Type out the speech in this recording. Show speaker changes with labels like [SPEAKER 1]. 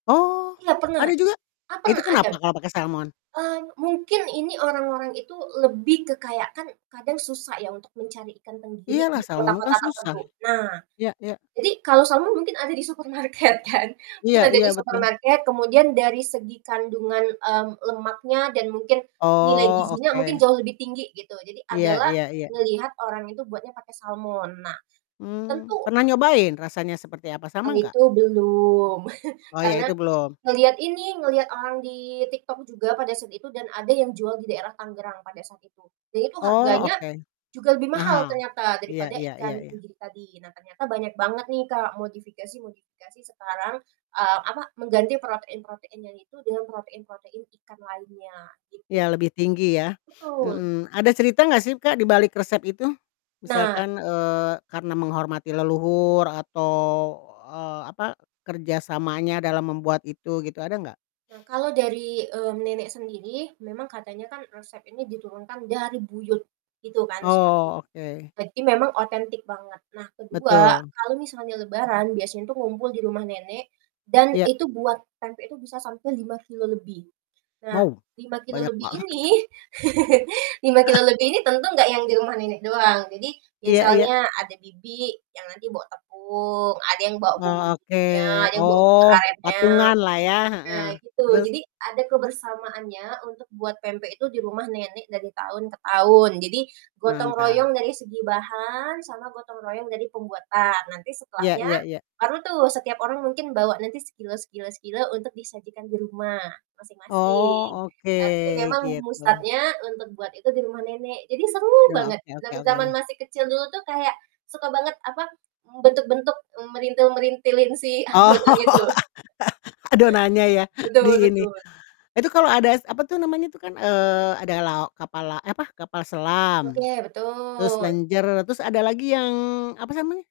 [SPEAKER 1] Oh
[SPEAKER 2] Iya pernah,
[SPEAKER 1] ada juga? Itu kenapa
[SPEAKER 2] [unintelligible]
[SPEAKER 1] kalau pakai salmon?
[SPEAKER 2] Mmm, mungkin ini orang-orang itu lebih ke kayak kan kadang susah ya untuk mencari ikan tenggiri
[SPEAKER 1] Iyalah
[SPEAKER 2] di
[SPEAKER 1] salmon kan
[SPEAKER 2] kota-kota
[SPEAKER 1] susah.
[SPEAKER 2] tertentu. Nah,
[SPEAKER 1] Ya ya.
[SPEAKER 2] jadi kalau salmon mungkin ada di supermarket kan.
[SPEAKER 1] Iya
[SPEAKER 2] Mungkin ada
[SPEAKER 1] iya
[SPEAKER 2] di
[SPEAKER 1] betul.
[SPEAKER 2] supermarket, kemudian dari segi kandungan, mmm, lemaknya dan mungkin nilai
[SPEAKER 1] Oh
[SPEAKER 2] gizinya mungkin
[SPEAKER 1] oke.
[SPEAKER 2] jauh lebih tinggi gitu. Jadi
[SPEAKER 1] Iya
[SPEAKER 2] adalah
[SPEAKER 1] iya iya.
[SPEAKER 2] ngelihat orang itu buatnya pakai salmon. Nah,
[SPEAKER 1] Mmm,
[SPEAKER 2] tentu
[SPEAKER 1] pernah nyobain rasanya seperti apa?
[SPEAKER 2] Kalo
[SPEAKER 1] Sama nggak?
[SPEAKER 2] itu belum.
[SPEAKER 1] Oh ya
[SPEAKER 2] Karena
[SPEAKER 1] itu belum?
[SPEAKER 2] ngelihat ini, ngelihat orang di TikTok juga pada saat itu dan ada yang jual di daerah Tangerang pada saat itu. Jadi itu
[SPEAKER 1] Oh,
[SPEAKER 2] harganya
[SPEAKER 1] oke.
[SPEAKER 2] juga lebih mahal
[SPEAKER 1] Mahal.
[SPEAKER 2] ternyata
[SPEAKER 1] Iya
[SPEAKER 2] daripada
[SPEAKER 1] iya iya
[SPEAKER 2] ikan
[SPEAKER 1] iya.
[SPEAKER 2] tenggiri tadi. Nah ternyata banyak banget nih Kak modifikasi-modifikasi sekarang, eee, apa, mengganti protein-protein yang itu dengan protein-protein ikan lainnya, gitu.
[SPEAKER 1] Iya lebih tinggi ya.
[SPEAKER 2] Betul.
[SPEAKER 1] Mhm, ada cerita gak sih Kak dibalik resep itu?
[SPEAKER 2] Nah!
[SPEAKER 1] Misalkan, eee, karena menghormati leluhur atau, eee, apa, kerja samanya dalam membuat itu gitu, ada nggak?
[SPEAKER 2] Nah kalau dari, mmm, nenek sendiri memang katanya kan resep ini diturunkan dari buyut itu kan 1,
[SPEAKER 1] Oh, oke.
[SPEAKER 2] berarti memang otentik banget. Nah ke-2,
[SPEAKER 1] Betul.
[SPEAKER 2] kalau misalnya Lebaran biasanya tuh ngumpul di rumah nenek dan
[SPEAKER 1] Iya.
[SPEAKER 2] itu buat pempek itu bisa sampai 5 kilogram lebih. Nah,
[SPEAKER 1] Wow,
[SPEAKER 2] 5 kilogram
[SPEAKER 1] banyak
[SPEAKER 2] lebih
[SPEAKER 1] banget.
[SPEAKER 2] ini 5 kilogram lebih ini tentu nggak yang di rumah nenek doang. Jadi
[SPEAKER 1] Iya iya.
[SPEAKER 2] misalnya ada bibi yang nanti bawa tepung, ada yang bawa
[SPEAKER 1] Oh, oke.
[SPEAKER 2] bumbu-bumbunya, ada yang bawa gula
[SPEAKER 1] Oh,
[SPEAKER 2] arenya.
[SPEAKER 1] patunganlah ya.
[SPEAKER 2] Nah
[SPEAKER 1] Heeh,
[SPEAKER 2] gitu,
[SPEAKER 1] terus?
[SPEAKER 2] jadi ada kebersamaannya untuk buat pempek itu di rumah nenek dari tahun ke tahun. Jadi gotong
[SPEAKER 1] Mantap.
[SPEAKER 2] royong dari segi bahan sama gotong royong dari pembuatan. Nanti
[SPEAKER 1] Iya
[SPEAKER 2] setelahnya
[SPEAKER 1] iya iya.
[SPEAKER 2] baru tuh setiap orang mungkin bawa nanti sekilo sekilo sekilo untuk disajikan di rumah masing-masing.
[SPEAKER 1] Oh,
[SPEAKER 2] Tapi
[SPEAKER 1] oke
[SPEAKER 2] memang mu
[SPEAKER 1] gitu.
[SPEAKER 2] start-nya untuk buat itu di rumah nenek jadi seru
[SPEAKER 1] Yo,
[SPEAKER 2] banget.
[SPEAKER 1] oke oke
[SPEAKER 2] Zaman-zaman
[SPEAKER 1] oke.
[SPEAKER 2] masih kecil dulu tuh kayak suka banget apa, m bentuk-bentuk, mmm, merintil-merintilin si
[SPEAKER 1] Oh,
[SPEAKER 2] adonan itu.
[SPEAKER 1] adonannya ya di
[SPEAKER 2] Betul
[SPEAKER 1] ini.
[SPEAKER 2] betul.
[SPEAKER 1] Itu kalau ada es apa tuh namanya tuh kan, eee, ada lao kapal la eh apa, kapal selam,
[SPEAKER 2] Oke,
[SPEAKER 1] terus
[SPEAKER 2] betul.
[SPEAKER 1] lenjer, terus ada lagi yang apa namanya?